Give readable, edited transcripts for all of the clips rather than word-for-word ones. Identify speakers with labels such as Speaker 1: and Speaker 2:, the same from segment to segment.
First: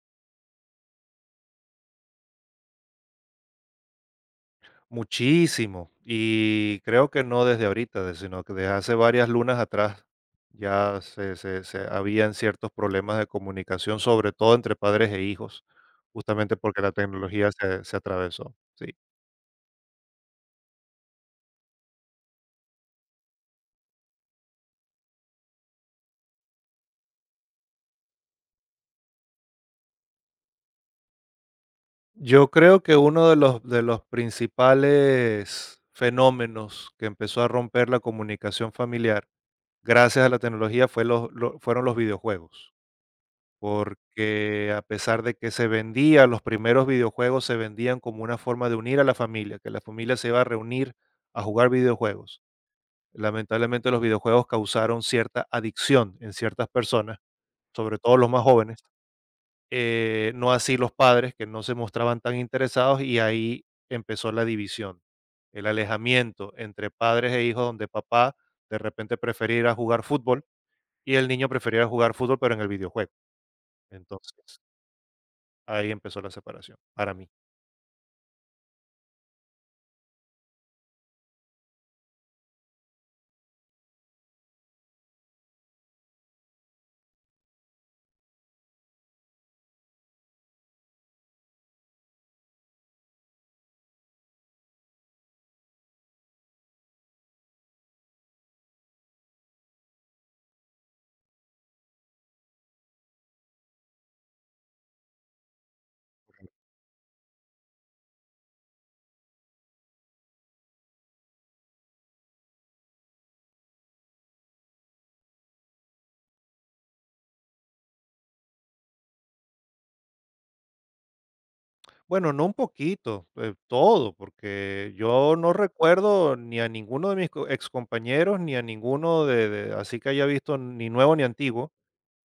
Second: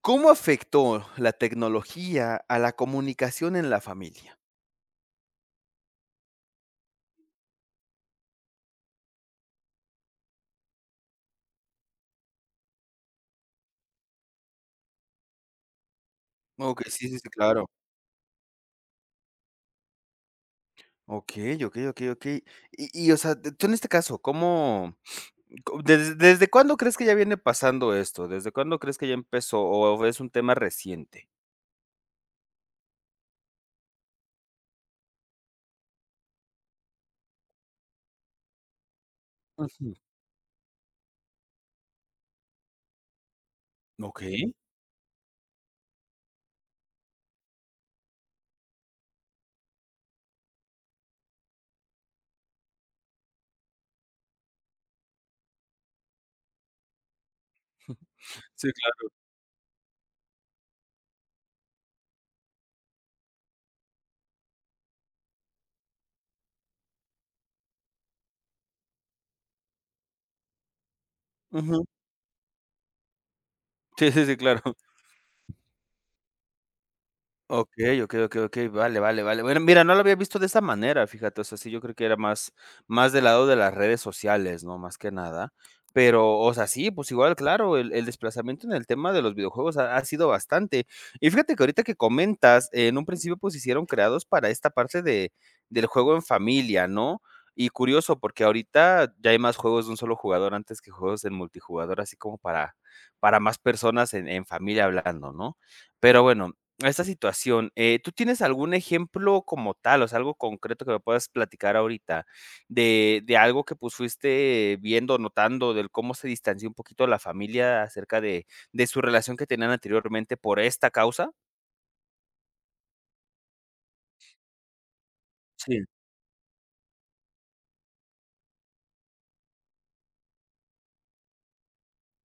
Speaker 1: ¿Cómo afectó la tecnología a la comunicación en la familia?
Speaker 2: Muchísimo, y creo que no desde ahorita, de sino que desde hace varias lunas atrás ya se habían ciertos problemas de comunicación, sobre todo entre padres e hijos, justamente porque
Speaker 1: Okey,
Speaker 2: la
Speaker 1: sí, sí, sí,
Speaker 2: tecnología
Speaker 1: claro.
Speaker 2: se atravesó, sí.
Speaker 1: Okey, okey, okey, okey. Y, o sea, tú en este caso, ¿cómo co des desde cuándo crees que ya viene pasando esto? ¿Desde cuándo crees que ya empezó o es un tema reciente?
Speaker 2: Yo creo que uno de los principales fenómenos que empezó a romper la comunicación familiar,
Speaker 1: Ujú.
Speaker 2: gracias a la tecnología, fue los lo fueron los videojuegos.
Speaker 1: Okey.
Speaker 2: Porque a pesar de que se vendía, los primeros videojuegos se vendían como una forma de unir a la familia, que la familia se iba a reunir a jugar videojuegos. Lamentablemente los videojuegos causaron cierta adicción en ciertas personas, sobre todo los más
Speaker 1: Sí,
Speaker 2: jóvenes,
Speaker 1: claro.
Speaker 2: no así los padres que no se mostraban tan interesados y ahí empezó la división, el alejamiento entre padres e hijos donde papá de repente prefería ir a jugar fútbol y el niño
Speaker 1: Ujú.
Speaker 2: prefería jugar fútbol pero en el videojuego.
Speaker 1: Sí, sí,
Speaker 2: Entonces,
Speaker 1: sí, claro.
Speaker 2: ahí empezó la separación, para mí.
Speaker 1: Okey, okey, okey, okey, vale, vale, vale. Bueno, mira, no lo había visto de esa manera, fíjate, o sea, sí, yo creo que era más del lado de las redes sociales, ¿no? Más que nada, pero, o sea, sí, pues igual, claro, el desplazamiento en el tema de los videojuegos ha sido bastante. Y fíjate que ahorita que comentas, en un principio, pues, hicieron creados para esta parte de del juego en familia, ¿no? Y curioso, porque ahorita ya hay más juegos de un solo jugador antes que juegos en multijugador, así como para más personas en familia hablando, ¿no? Pero bueno, a esta situación, ¿tú tienes algún ejemplo como tal, o sea, algo concreto que me puedas platicar ahorita de algo que, pues, fuiste viendo, notando del cómo se distanció un poquito la familia acerca de su relación que tenían anteriormente por esta causa?
Speaker 2: Bueno, no un poquito, todo, porque yo no
Speaker 1: Sí.
Speaker 2: recuerdo ni a ninguno de mis co excompañeros, ni a ninguno de así que haya visto ni nuevo ni antiguo,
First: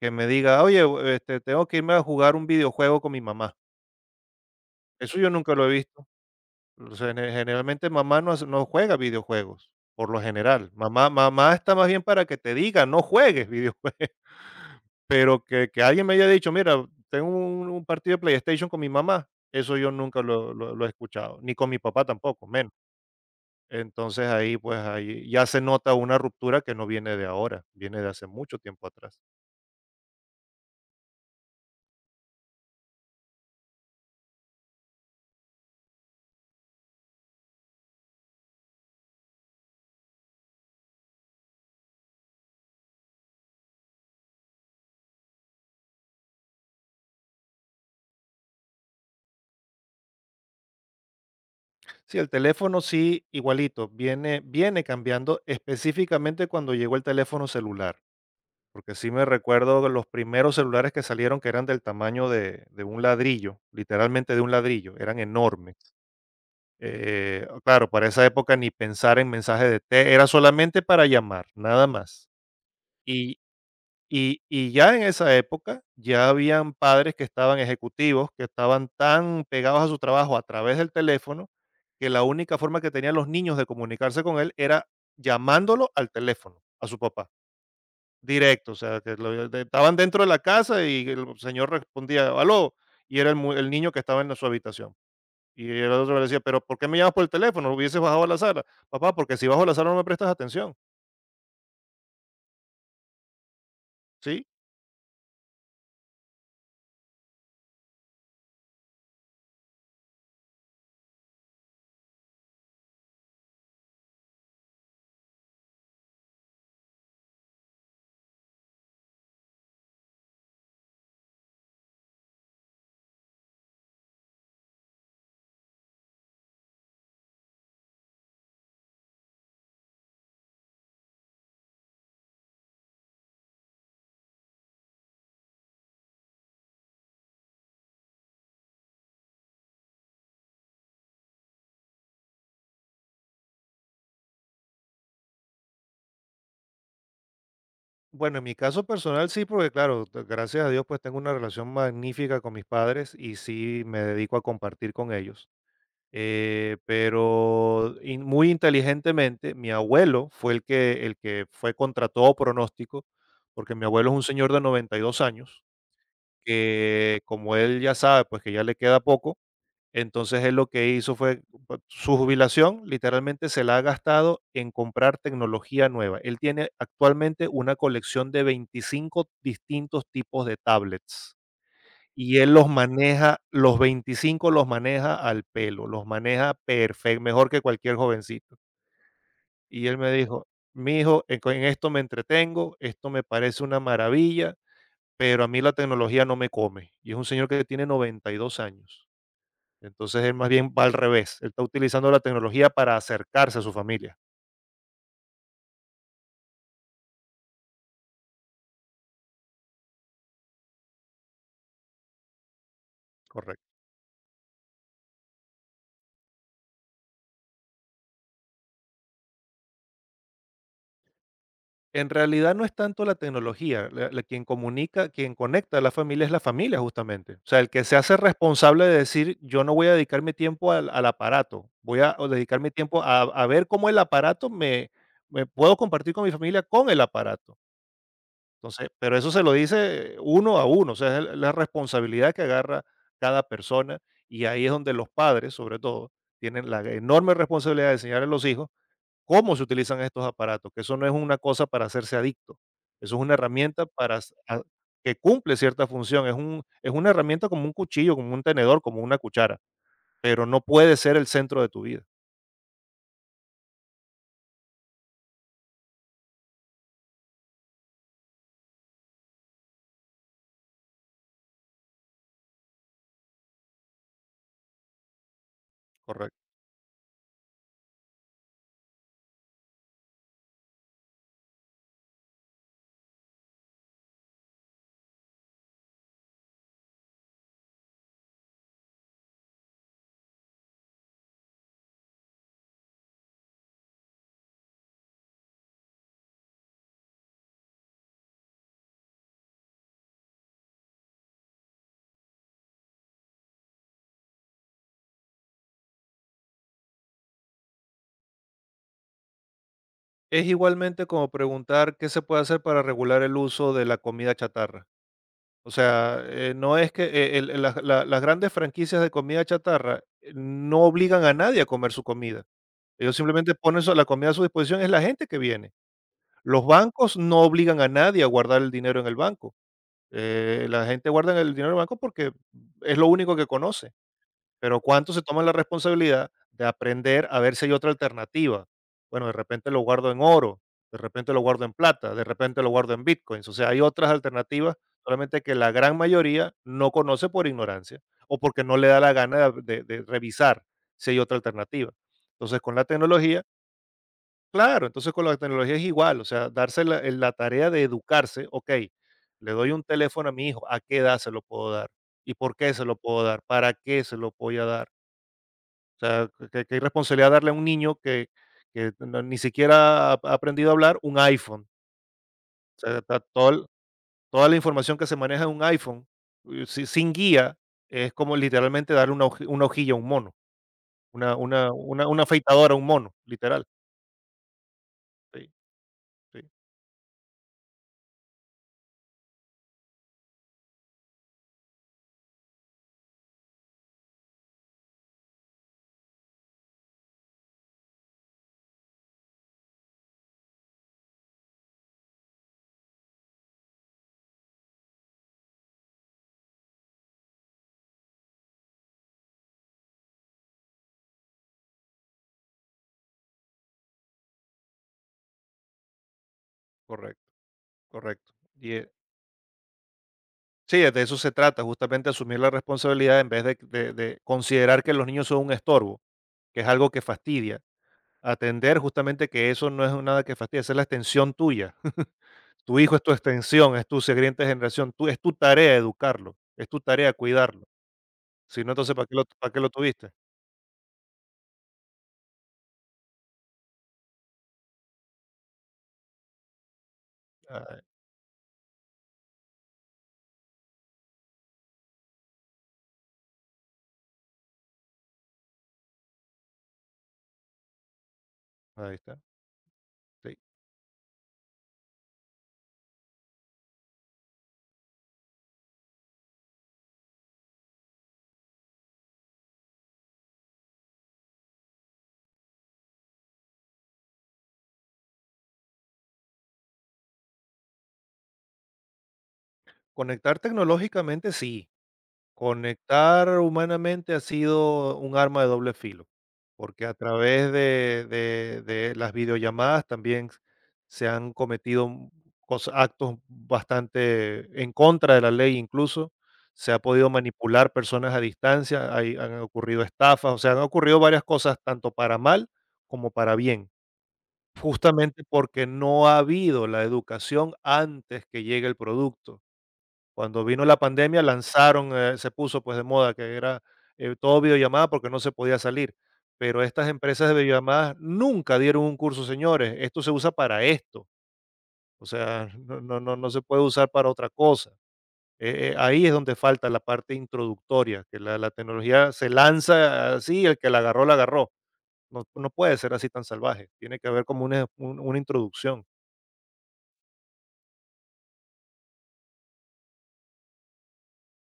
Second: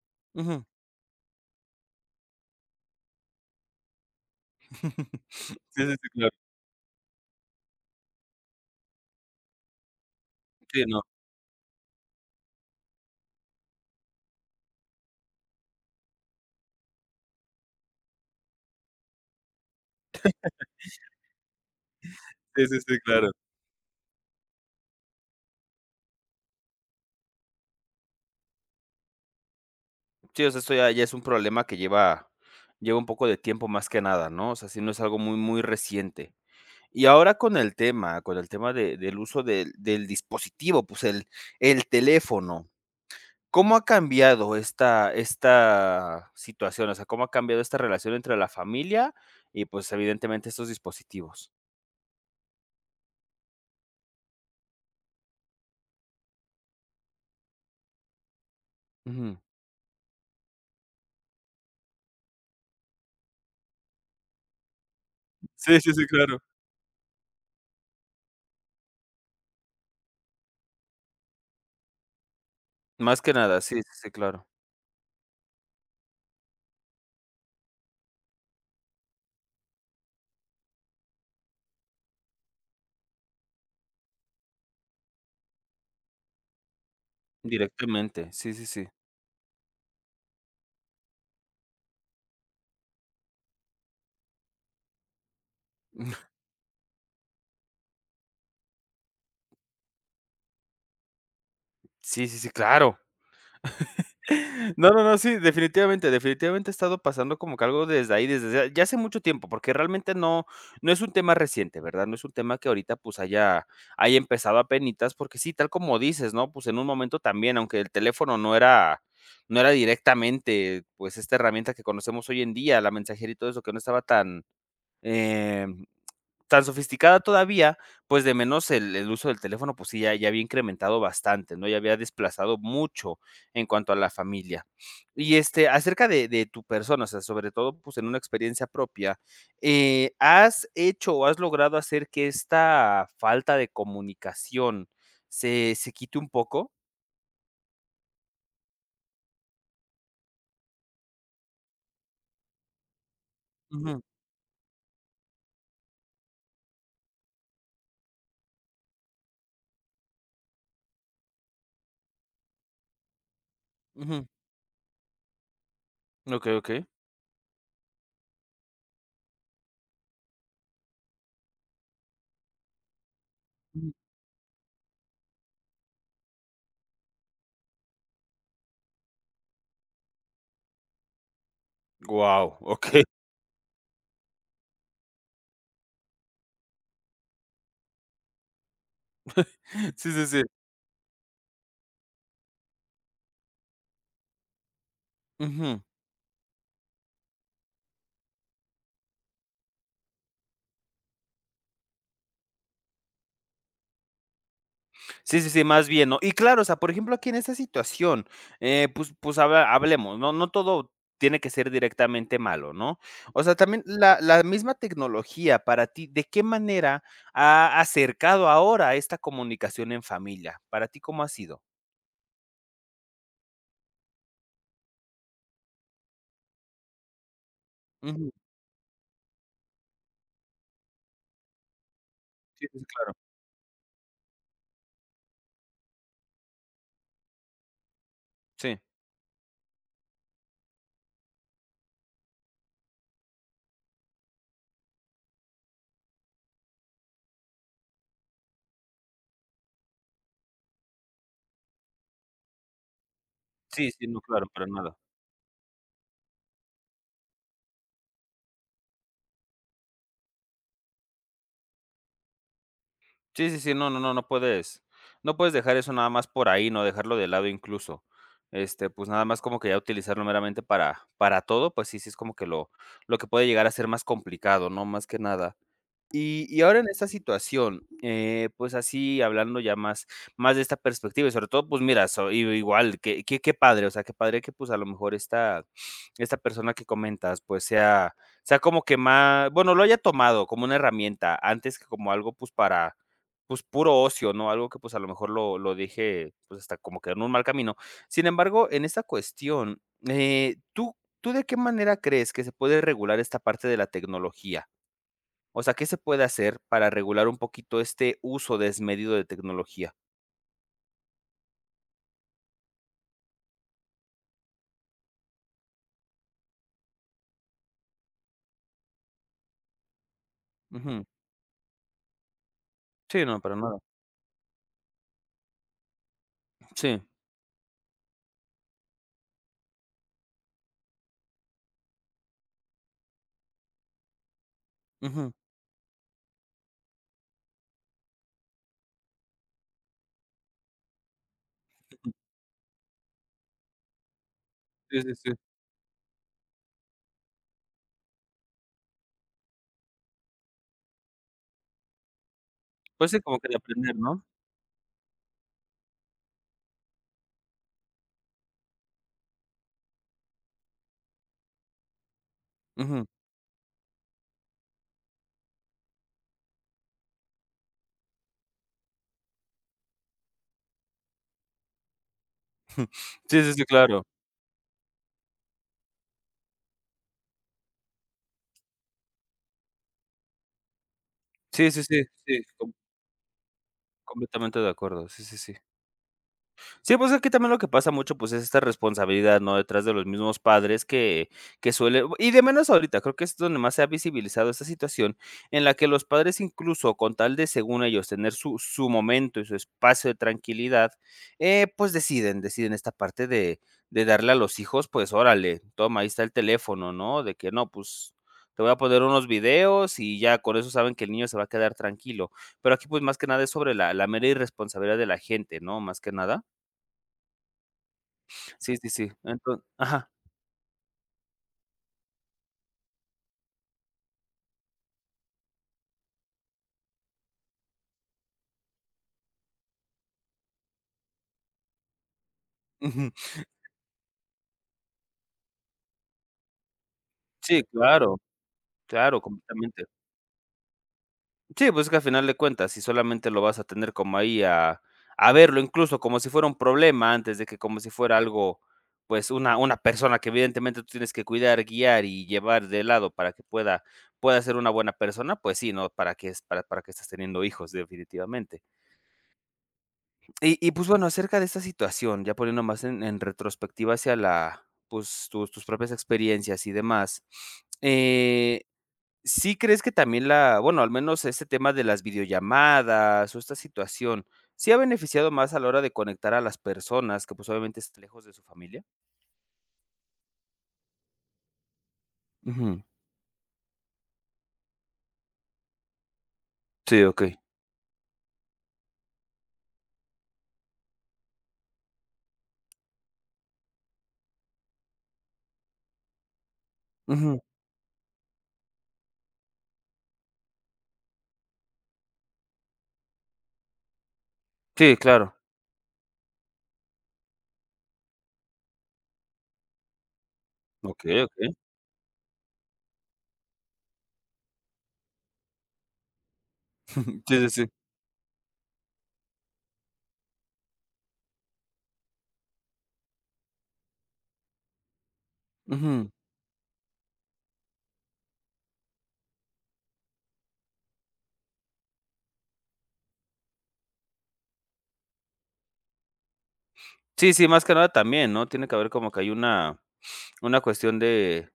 Speaker 2: que me diga:
Speaker 1: Ujú.
Speaker 2: "Oye, tengo que irme a jugar un videojuego con mi mamá". Eso yo nunca
Speaker 1: Sí,
Speaker 2: lo he
Speaker 1: sí,
Speaker 2: visto.
Speaker 1: sí, claro.
Speaker 2: O sea, generalmente mamá no juega videojuegos, por lo general.
Speaker 1: Sí, no.
Speaker 2: Mamá está más bien para que te diga: "No juegues videojuegos". Pero que alguien me haya dicho: "Mira, tengo un partido de PlayStation con mi mamá", eso yo nunca lo he escuchado, ni con mi papá tampoco,
Speaker 1: Sí,
Speaker 2: menos.
Speaker 1: sí, sí, claro.
Speaker 2: Entonces ahí, pues, ahí ya se nota una ruptura que no viene de ahora, viene de hace mucho tiempo atrás.
Speaker 1: Sí, o sea, esto ya ya es un problema que lleva un poco de tiempo más que nada, ¿no? O sea, si no es algo muy, muy reciente. Y ahora con el tema de del uso del dispositivo, pues, el teléfono, ¿cómo ha cambiado esta situación? O sea, ¿cómo ha cambiado esta relación entre la familia y, pues, evidentemente estos dispositivos?
Speaker 2: Sí, el teléfono sí, igualito, viene cambiando, específicamente cuando llegó el teléfono celular, porque sí me
Speaker 1: Ujú.
Speaker 2: recuerdo los primeros celulares que salieron, que eran del tamaño de un ladrillo, literalmente de un ladrillo, eran enormes.
Speaker 1: Sí, sí, sí, claro.
Speaker 2: Claro, para esa época ni pensar en mensaje de te era solamente para llamar, nada más.
Speaker 1: Más que
Speaker 2: Y
Speaker 1: nada, sí, sí, sí,
Speaker 2: y
Speaker 1: claro.
Speaker 2: y ya en esa época, ya habían padres que estaban ejecutivos, que estaban tan pegados a su trabajo a través del teléfono, que la única forma que tenían los niños de comunicarse con él era llamándolo al teléfono, a su papá,
Speaker 1: Directamente, sí, sí,
Speaker 2: directo, o
Speaker 1: sí.
Speaker 2: sea, que lo de estaban dentro de la casa y el señor respondía: "Aló", y era el mu el niño que estaba en su habitación. Y el otro le decía, pero ¿por qué me llamas por el teléfono? Hubieses bajado a la sala. Papá, porque si bajo a la sala no me prestas atención,
Speaker 1: Sí, sí, sí, claro.
Speaker 2: ¿sí?
Speaker 1: No, no, no, sí, definitivamente, definitivamente he estado pasando como que algo desde ahí, desde ya ya hace mucho tiempo, porque realmente no, no es un tema reciente, ¿verdad? No es un tema que ahorita pues haya, empezado apenitas, porque sí, tal como dices, ¿no? Pues en un momento también, aunque el teléfono no era directamente, pues esta herramienta que conocemos hoy en día, la mensajería y todo eso, que no estaba tan, em, tan sofisticada todavía, pues, de menos el uso del teléfono, pues sí, ya ya había incrementado bastante, ¿no? Ya había desplazado mucho en cuanto a la familia. Y, este, acerca de tu persona, o sea, sobre todo, pues, en una experiencia propia, ¿has hecho o has logrado hacer que esta falta de comunicación se quite un poco?
Speaker 2: Bueno, en mi caso personal sí, porque claro, gracias a Dios pues tengo una relación magnífica con mis padres y sí me
Speaker 1: Ujú,
Speaker 2: dedico a compartir con ellos. Pero muy inteligentemente, mi abuelo fue el que fue contra todo pronóstico, porque mi abuelo es un
Speaker 1: ujú.
Speaker 2: señor de 92 años,
Speaker 1: Okey, okey.
Speaker 2: que como él ya sabe, pues que ya le queda poco. Entonces él lo que hizo fue su jubilación, literalmente se la ha
Speaker 1: Ujú.
Speaker 2: gastado en comprar tecnología nueva. Él tiene actualmente una colección de 25 distintos tipos de tablets y
Speaker 1: Guau,
Speaker 2: él los maneja, los 25 los maneja al pelo, los maneja perfecto, mejor que cualquier jovencito. Y él me
Speaker 1: Sí, sí, sí.
Speaker 2: dijo, mi hijo, en esto me entretengo, esto me parece una maravilla, pero a mí la
Speaker 1: Ujú.
Speaker 2: tecnología no me come. Y es un señor que tiene 92 años. Entonces él más bien va al revés, él está utilizando la tecnología para acercarse a su familia.
Speaker 1: Sí, sí, sí, más bien, ¿no? Y claro, o sea, por ejemplo, aquí en esta situación, pues habla hablemos, ¿no? No todo tiene que ser directamente malo, ¿no? O sea,
Speaker 2: Correcto.
Speaker 1: también la misma tecnología para ti, ¿de qué manera ha acercado ahora esta comunicación en familia? Para ti, ¿cómo ha sido?
Speaker 2: En realidad no es tanto la tecnología, quien comunica, quien conecta a la familia es la familia justamente. O sea, el que se hace
Speaker 1: Ujú.
Speaker 2: responsable de decir, yo no voy a dedicar mi tiempo al, al aparato, voy a o dedicar
Speaker 1: Sí,
Speaker 2: mi
Speaker 1: sí, sí,
Speaker 2: tiempo
Speaker 1: claro.
Speaker 2: a ver cómo el aparato me, me puedo compartir con mi familia con el aparato.
Speaker 1: Sí.
Speaker 2: Entonces, pero eso se lo dice uno a uno, o sea, es la responsabilidad que agarra cada persona y ahí es donde los padres, sobre todo, tienen la enorme responsabilidad de enseñar a los hijos cómo se utilizan estos aparatos, que eso no es una cosa para hacerse adicto, eso es una herramienta
Speaker 1: Sí, sí,
Speaker 2: para
Speaker 1: no, claro, para nada.
Speaker 2: que cumple cierta función, es, un, es una herramienta como un cuchillo, como un tenedor, como una cuchara, pero no puede ser el centro de tu vida,
Speaker 1: Sí, sí, sí, no, no, no, no puedes dejar eso nada más por ahí, no dejarlo de lado incluso. Este, pues, nada más como que ya utilizarlo meramente para todo, pues sí, sí es como que lo que puede llegar a ser más complicado, ¿no? Más que nada. Y
Speaker 2: correcto.
Speaker 1: y ahora en esta situación, pues, así hablando ya más de esta perspectiva y sobre todo, pues, mira, so i igual, qué padre, o sea, qué padre que, pues, a lo mejor esta persona que comentas, pues, sea como que más bueno, lo haya tomado como una herramienta antes que como algo, pues, para, pues, puro ocio, ¿no? Algo que, pues, a lo mejor lo dije pues, hasta como que en un mal camino. Sin embargo, en esta cuestión, eh, ¿tú tú de qué manera crees que se puede regular esta parte de la tecnología? O sea, ¿qué se puede hacer para regular un poquito este uso desmedido de tecnología?
Speaker 2: Es igualmente como preguntar qué se puede hacer para regular el uso de la comida chatarra. O sea, no es que las grandes franquicias de comida chatarra no
Speaker 1: Ujú.
Speaker 2: obligan a nadie a comer su comida. Ellos
Speaker 1: Sí, no,
Speaker 2: simplemente
Speaker 1: para nada.
Speaker 2: ponen la comida a su disposición, es la gente que viene. Los
Speaker 1: Sí.
Speaker 2: bancos no obligan a nadie a guardar el dinero en el banco. La gente guarda el dinero en el banco porque es lo único que conoce. Pero ¿cuánto se
Speaker 1: Ujú.
Speaker 2: toman la responsabilidad de aprender a ver si hay otra alternativa? Bueno, de repente lo guardo en oro, de repente lo guardo en
Speaker 1: Ujú.
Speaker 2: plata, de repente lo guardo en bitcoins. O sea, hay otras alternativas,
Speaker 1: Sí, sí, sí.
Speaker 2: solamente que la gran mayoría no conoce por ignorancia o porque no le da la gana de revisar si hay otra alternativa. Entonces, con la
Speaker 1: Pues sí, como
Speaker 2: tecnología,
Speaker 1: que de aprender, ¿no?
Speaker 2: claro, entonces con la tecnología es igual, o sea, darse la, tarea de educarse, ok, le doy un teléfono a mi hijo, ¿a qué edad se lo puedo dar? ¿Y por qué se lo
Speaker 1: Ujú.
Speaker 2: puedo dar? ¿Para qué se lo voy a dar? O sea, qué irresponsabilidad darle a un niño que no ni siquiera ha aprendido a hablar un iPhone. O sea, está
Speaker 1: Sí,
Speaker 2: todo
Speaker 1: sí, sí,
Speaker 2: el
Speaker 1: claro.
Speaker 2: toda la información que se maneja en un iPhone, si sin guía, es como literalmente darle una hojilla a un mono,
Speaker 1: Sí, sí, sí,
Speaker 2: una
Speaker 1: sí, com
Speaker 2: afeitadora a un mono, literal.
Speaker 1: completamente de acuerdo. Sí, sí,
Speaker 2: Sí,
Speaker 1: sí.
Speaker 2: sí,
Speaker 1: Sí, pues, aquí también lo que pasa mucho, pues, es esta responsabilidad, ¿no?, detrás de los mismos padres que suele y de menos ahorita, creo que es donde más se ha visibilizado esta situación, en la que los padres, incluso con tal de, según ellos, tener su momento y su espacio de tranquilidad, pues, deciden esta parte de darle a los hijos, pues, órale, toma, ahí está el teléfono, ¿no?, de que no, pues, te voy a poner unos videos y ya con eso saben que el niño se va a quedar tranquilo. Pero aquí, pues, más que nada es sobre la mera irresponsabilidad de la gente, ¿no?, más que nada.
Speaker 2: correcto, correcto. Y,
Speaker 1: Sí, sí,
Speaker 2: eh,
Speaker 1: sí. Enton Ajá.
Speaker 2: sí, de eso se trata, justamente asumir la responsabilidad en vez de considerar que los niños son un estorbo, que es algo que fastidia. Atender justamente que eso no es nada que fastidia, esa es la extensión tuya. Tu hijo es tu
Speaker 1: Ujú.
Speaker 2: extensión, es tu siguiente generación, tú es tu tarea educarlo, es tu tarea
Speaker 1: Sí,
Speaker 2: cuidarlo.
Speaker 1: claro,
Speaker 2: Si no, entonces,
Speaker 1: claro,
Speaker 2: ¿para qué lo
Speaker 1: completamente.
Speaker 2: tuviste?
Speaker 1: Sí, pues, es que al final de cuentas, si solamente lo vas a tener como ahí a verlo, incluso como si fuera un problema, antes de que como
Speaker 2: Ah,
Speaker 1: si fuera algo, pues, una persona que evidentemente tú tienes que cuidar, guiar y llevar de lado para que pueda ser una buena persona, pues sí, ¿no? ¿Para qué estás teniendo hijos? Definitivamente.
Speaker 2: ahí está, sí.
Speaker 1: Y, pues, bueno, acerca de esta situación, ya poniendo más en retrospectiva hacia la, pues, tus propias experiencias y demás, eh, ¿sí crees que también la bueno, al menos este tema de las videollamadas o esta situación, sí ha beneficiado más a la hora de conectar a las personas que, pues, obviamente están lejos de su familia?
Speaker 2: Conectar tecnológicamente sí.
Speaker 1: Ujú.
Speaker 2: Conectar humanamente ha sido un arma de doble filo, porque a
Speaker 1: Sí, okey.
Speaker 2: través de las videollamadas también se han cometido cosa actos bastante en contra de la ley, incluso se ha podido
Speaker 1: Ujú.
Speaker 2: manipular personas a distancia, hay han ocurrido estafas, o sea, han ocurrido varias cosas, tanto para mal como para bien,
Speaker 1: Sí,
Speaker 2: justamente
Speaker 1: claro.
Speaker 2: porque no ha habido la educación antes que llegue el producto. Cuando vino la pandemia
Speaker 1: Okey, okey.
Speaker 2: lanzaron, se puso, pues, de moda que era, todo videollamada porque no se podía salir, pero estas empresas de
Speaker 1: Sí, sí, sí.
Speaker 2: videollamadas nunca dieron un curso: "Señores, esto se usa para esto", o sea, no se puede usar para otra cosa. Ahí
Speaker 1: Ujú.
Speaker 2: es donde falta la parte introductoria, que la tecnología se lanza así, el que la agarró, la agarró. No puede ser así tan salvaje, tiene que haber como una introducción.
Speaker 1: Sí, sí, más que nada también, ¿no? Tiene que haber como que hay una cuestión de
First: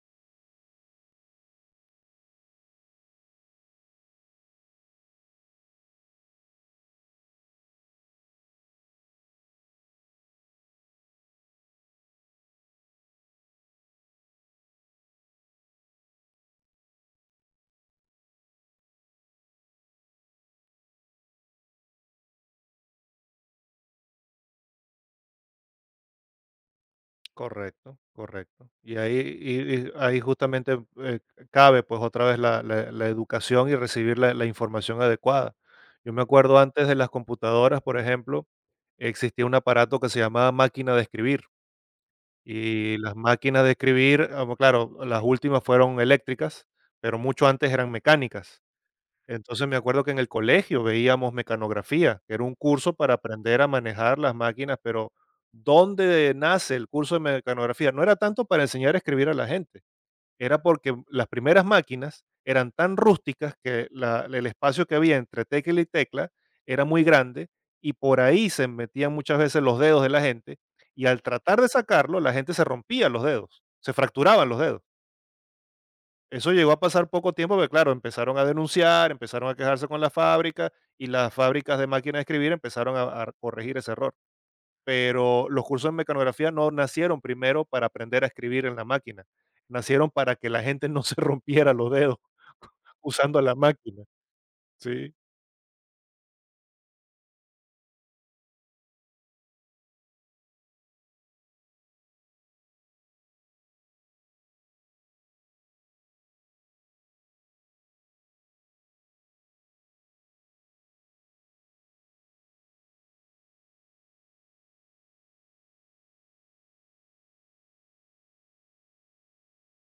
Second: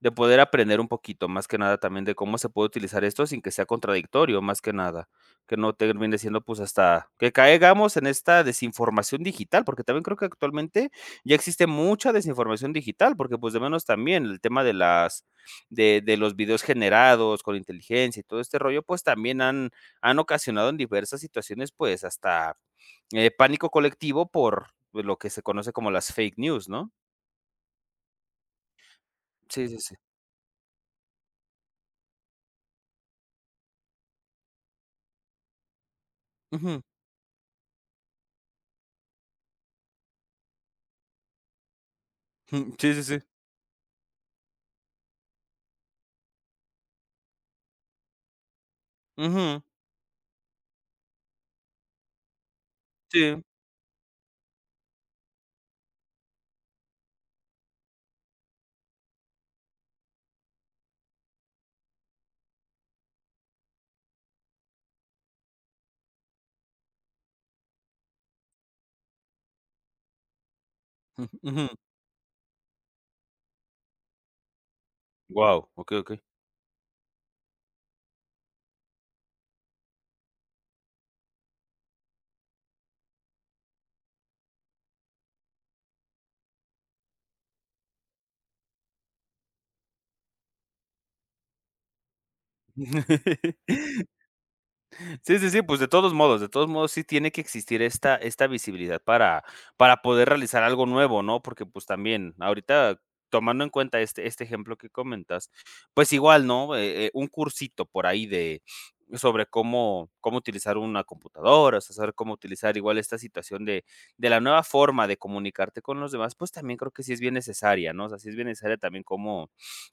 Speaker 1: De poder aprender un poquito, más que nada también de cómo se puede utilizar esto sin que sea contradictorio, más que nada, que no termine siendo, pues, hasta que caigamos en esta desinformación digital, porque también creo que actualmente ya existe mucha desinformación digital, porque, pues, de menos también el tema de las de los videos generados con inteligencia y todo este rollo, pues, también han ocasionado en diversas situaciones, pues, hasta, pánico colectivo por lo que se conoce como las fake news, ¿no?
Speaker 2: Correcto, correcto. Y ahí,
Speaker 1: Sí, sí, sí.
Speaker 2: ahí justamente cabe pues otra vez la, la educación y recibir la, la información adecuada. Yo me acuerdo
Speaker 1: Ujú.
Speaker 2: antes de las computadoras, por ejemplo, existía un aparato que se llamaba máquina de escribir.
Speaker 1: Jum. Sí,
Speaker 2: Y
Speaker 1: sí,
Speaker 2: las
Speaker 1: sí.
Speaker 2: máquinas de escribir, ah, bueno, claro, las últimas fueron eléctricas, pero mucho antes eran mecánicas.
Speaker 1: Ujú.
Speaker 2: Entonces me acuerdo que en el colegio veíamos mecanografía, que era un curso para
Speaker 1: Sí.
Speaker 2: aprender a manejar las máquinas, pero ¿dónde nace el curso de mecanografía? No era tanto para enseñar a escribir a la gente, era porque las primeras máquinas eran tan rústicas que el espacio que había entre tecla y tecla era muy grande y por ahí se metían muchas veces los dedos de la gente y al
Speaker 1: Wow.
Speaker 2: tratar de
Speaker 1: Ujú.
Speaker 2: sacarlo la gente se rompía los dedos, se fracturaban los dedos.
Speaker 1: Guau,
Speaker 2: Eso llegó a pasar poco tiempo, porque claro, empezaron a denunciar, empezaron a quejarse con la fábrica y las fábricas de máquinas de escribir empezaron a corregir ese error. Pero los cursos de mecanografía no nacieron primero para aprender a escribir en la máquina, nacieron para que la gente no se rompiera los dedos usando la máquina. Sí,
Speaker 1: Sí, sí, sí, pues, de todos modos sí tiene que existir esta visibilidad para poder realizar algo nuevo, ¿no? Porque, pues, también ahorita tomando en cuenta este ejemplo que comentas, pues, igual, ¿no? Un cursito por ahí de sobre cómo utilizar una computadora, o sea, saber cómo utilizar igual esta situación de la nueva forma de comunicarte con los demás, pues, también creo que sí es bien necesaria, ¿no? O sea, sí es bien necesaria también cómo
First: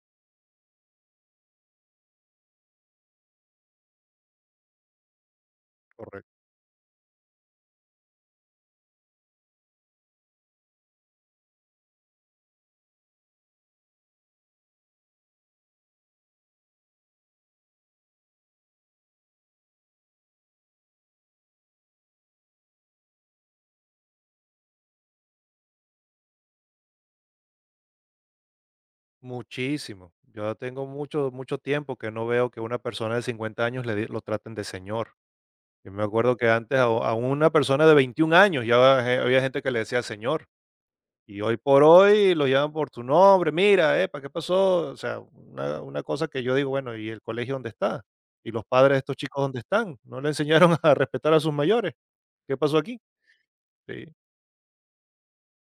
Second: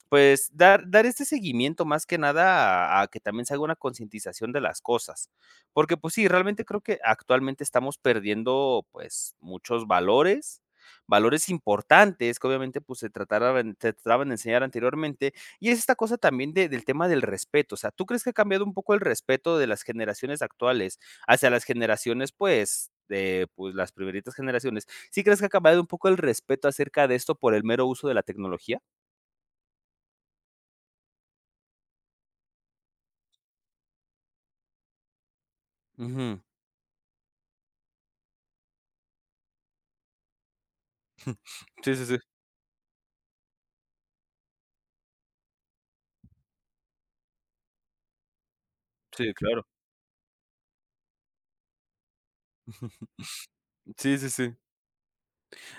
Speaker 1: Pues, dar este seguimiento más que nada a que también se haga una concientización de las cosas. Porque, pues sí,
Speaker 2: correcto.
Speaker 1: realmente creo que actualmente estamos perdiendo, pues, muchos valores, valores importantes que obviamente, pues, se trataban de enseñar anteriormente, y es esta cosa también de del tema del respeto, o sea, ¿tú crees que ha cambiado un poco el respeto de las generaciones actuales hacia las generaciones, pues, de, pues, las primeritas generaciones? ¿Sí crees que ha cambiado un poco el respeto acerca de esto por el mero uso de la tecnología?
Speaker 2: Muchísimo. Yo tengo mucho, mucho tiempo que no veo que una persona de 50 años lo traten de señor. Yo me acuerdo
Speaker 1: Ujú.
Speaker 2: que antes a una persona de 21 años ya había gente que le decía señor. Y hoy por
Speaker 1: Sí, sí,
Speaker 2: hoy
Speaker 1: sí.
Speaker 2: lo llaman por tu nombre, mira, epa, ¿qué pasó? O sea, una cosa que yo digo, bueno, ¿y el colegio dónde está? ¿Y los padres de estos
Speaker 1: Sí,
Speaker 2: chicos dónde
Speaker 1: claro.
Speaker 2: están? ¿No le enseñaron a respetar a sus mayores? ¿Qué pasó aquí? Sí.
Speaker 1: Sí, sí, sí.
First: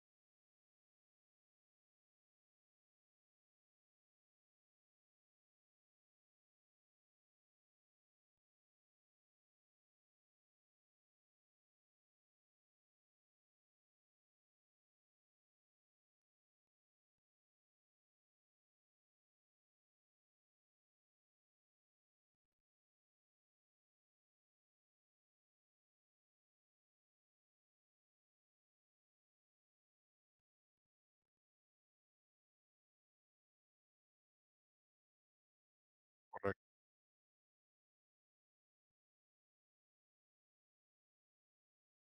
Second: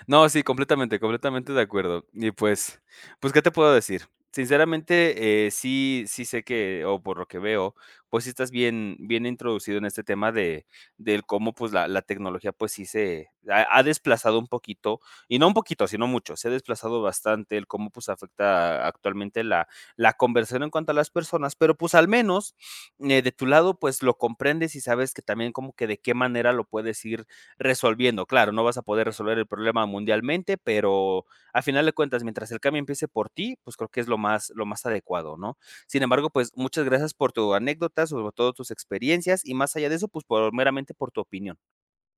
Speaker 1: No, sí, completamente, completamente de acuerdo. Y pues, ¿qué te puedo decir? Sinceramente, sí sé que, o por lo que veo, pues sí estás bien introducido en este tema de del cómo, pues, la tecnología, pues sí se ha desplazado un poquito, y no un poquito, sino mucho, se ha desplazado bastante el cómo, pues, afecta actualmente la conversión en cuanto a las personas, pero, pues, al menos, de tu lado, pues, lo comprendes y sabes que también como que de qué manera lo puedes ir resolviendo. Claro, no vas a poder resolver el problema mundialmente, pero al final de cuentas, mientras el cambio empiece por ti, pues creo que es lo más adecuado, ¿no? Sin embargo, pues
Speaker 2: Correcto.
Speaker 1: muchas gracias por tu anécdota, sobre todo tus experiencias y más allá de eso, pues meramente por tu opinión.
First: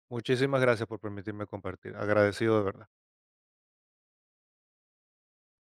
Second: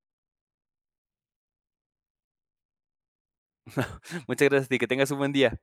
Speaker 2: Muchísimas gracias por permitirme compartir. Agradecido de verdad.
Speaker 1: Muchas gracias a ti, que tengas un buen día.